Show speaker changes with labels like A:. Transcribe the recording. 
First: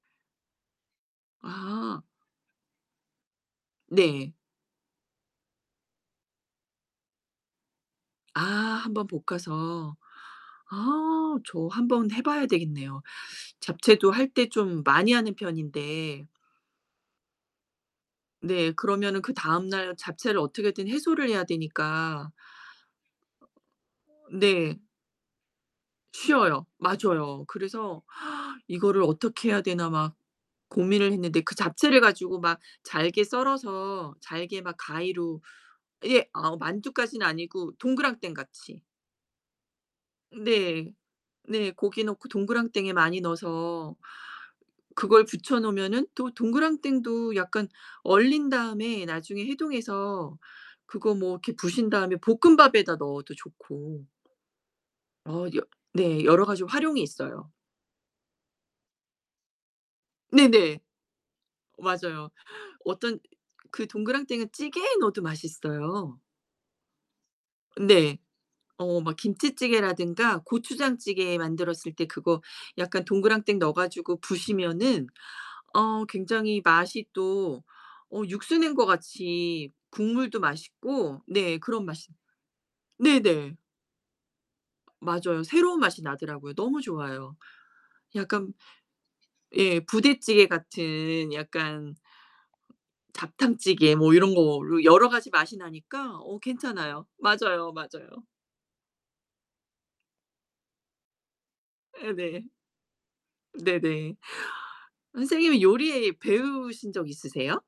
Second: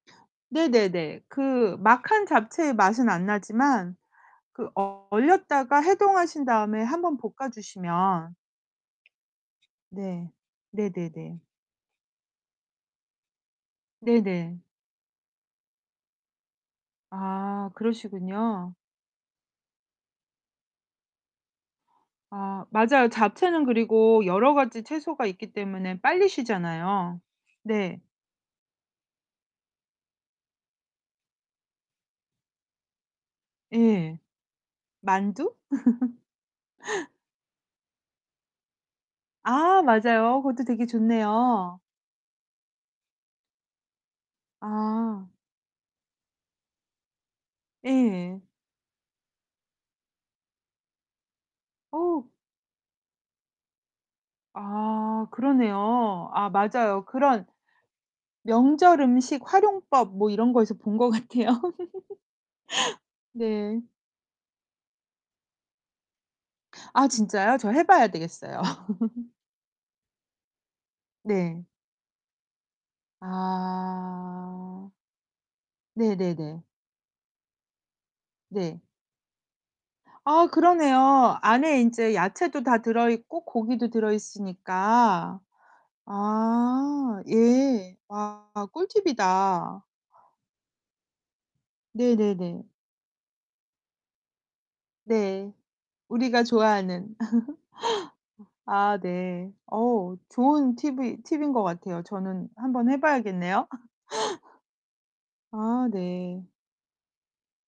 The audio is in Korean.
A: 네네네. 그
B: 아.
A: 막 한 잡채의 맛은 안 나지만
B: 네.
A: 그 어 얼렸다가 해동하신 다음에 1 번 볶아 주시면
B: 아 1 번 볶아서.
A: 네.
B: 아
A: 네네네.
B: 저 한번 해 봐야 되겠네요. 잡채도 할 때
A: 네네.
B: 좀 많이 하는 편인데.
A: 아
B: 네.
A: 그러시군요.
B: 그러면은 그 다음날 잡채를 어떻게든 해소를 해야 되니까.
A: 아 맞아요.
B: 어
A: 잡채는 그리고 여러
B: 네.
A: 가지 채소가 있기 때문에 빨리
B: 쉬어요.
A: 쉬잖아요.
B: 맞아요.
A: 네.
B: 그래서 '이거를 어떻게 해야 되나?' 막 고민을 했는데 그 잡채를 가지고 막 잘게 썰어서
A: 예.
B: 잘게 막 가위로
A: 만두?
B: 예 어 만두까지는 아니고 동그랑땡 같이.
A: 아 맞아요. 그것도 되게
B: 네. 네
A: 좋네요.
B: 고기 넣고 동그랑땡에 많이 넣어서 그걸
A: 아.
B: 부쳐 놓으면 또 동그랑땡도 약간
A: 예.
B: 얼린 다음에 나중에 해동해서 그거 뭐 이렇게 부순 다음에
A: 어우.
B: 볶음밥에다 넣어도 좋고.
A: 아
B: 어 여 네.
A: 그러네요.
B: 여러
A: 아
B: 가지 활용이
A: 맞아요. 그런
B: 있어요.
A: 명절 음식 활용법 뭐 이런 거에서
B: 네네.
A: 본 것 같아요.
B: 맞아요. 어떤
A: 네.
B: 그 동그랑땡은 찌개에 넣어도 맛있어요.
A: 아 진짜요? 저 해 봐야
B: 네.
A: 되겠어요.
B: 어 막 김치찌개라든가 고추장찌개
A: 네.
B: 만들었을 때 그거 약간 동그랑땡 넣어 가지고
A: 아.
B: 부수면은 어 굉장히
A: 네네네.
B: 맛이 또 어 육수 낸
A: 네.
B: 것 같이 국물도
A: 아
B: 맛있고
A: 그러네요.
B: 네
A: 안에
B: 그런 맛이
A: 인제 야채도 다 들어 있고
B: 네네.
A: 고기도 들어 있으니까.
B: 맞아요. 새로운 맛이 나더라고요. 너무
A: 아
B: 좋아요.
A: 예. 아
B: 약간 예
A: 꿀팁이다.
B: 부대찌개 같은 약간
A: 네네네.
B: 잡탕찌개 뭐 요런 거로 여러 가지
A: 네.
B: 맛이 나니까 어
A: 우리가
B: 괜찮아요.
A: 좋아하는.
B: 맞아요, 맞아요.
A: 아 네. 어 좋은 팁이 팁인 것 같아요.
B: 예 네.
A: 저는 한번 해 봐야겠네요.
B: 네네. 선생님은
A: 아
B: 요리
A: 네.
B: 배우신 적 있으세요?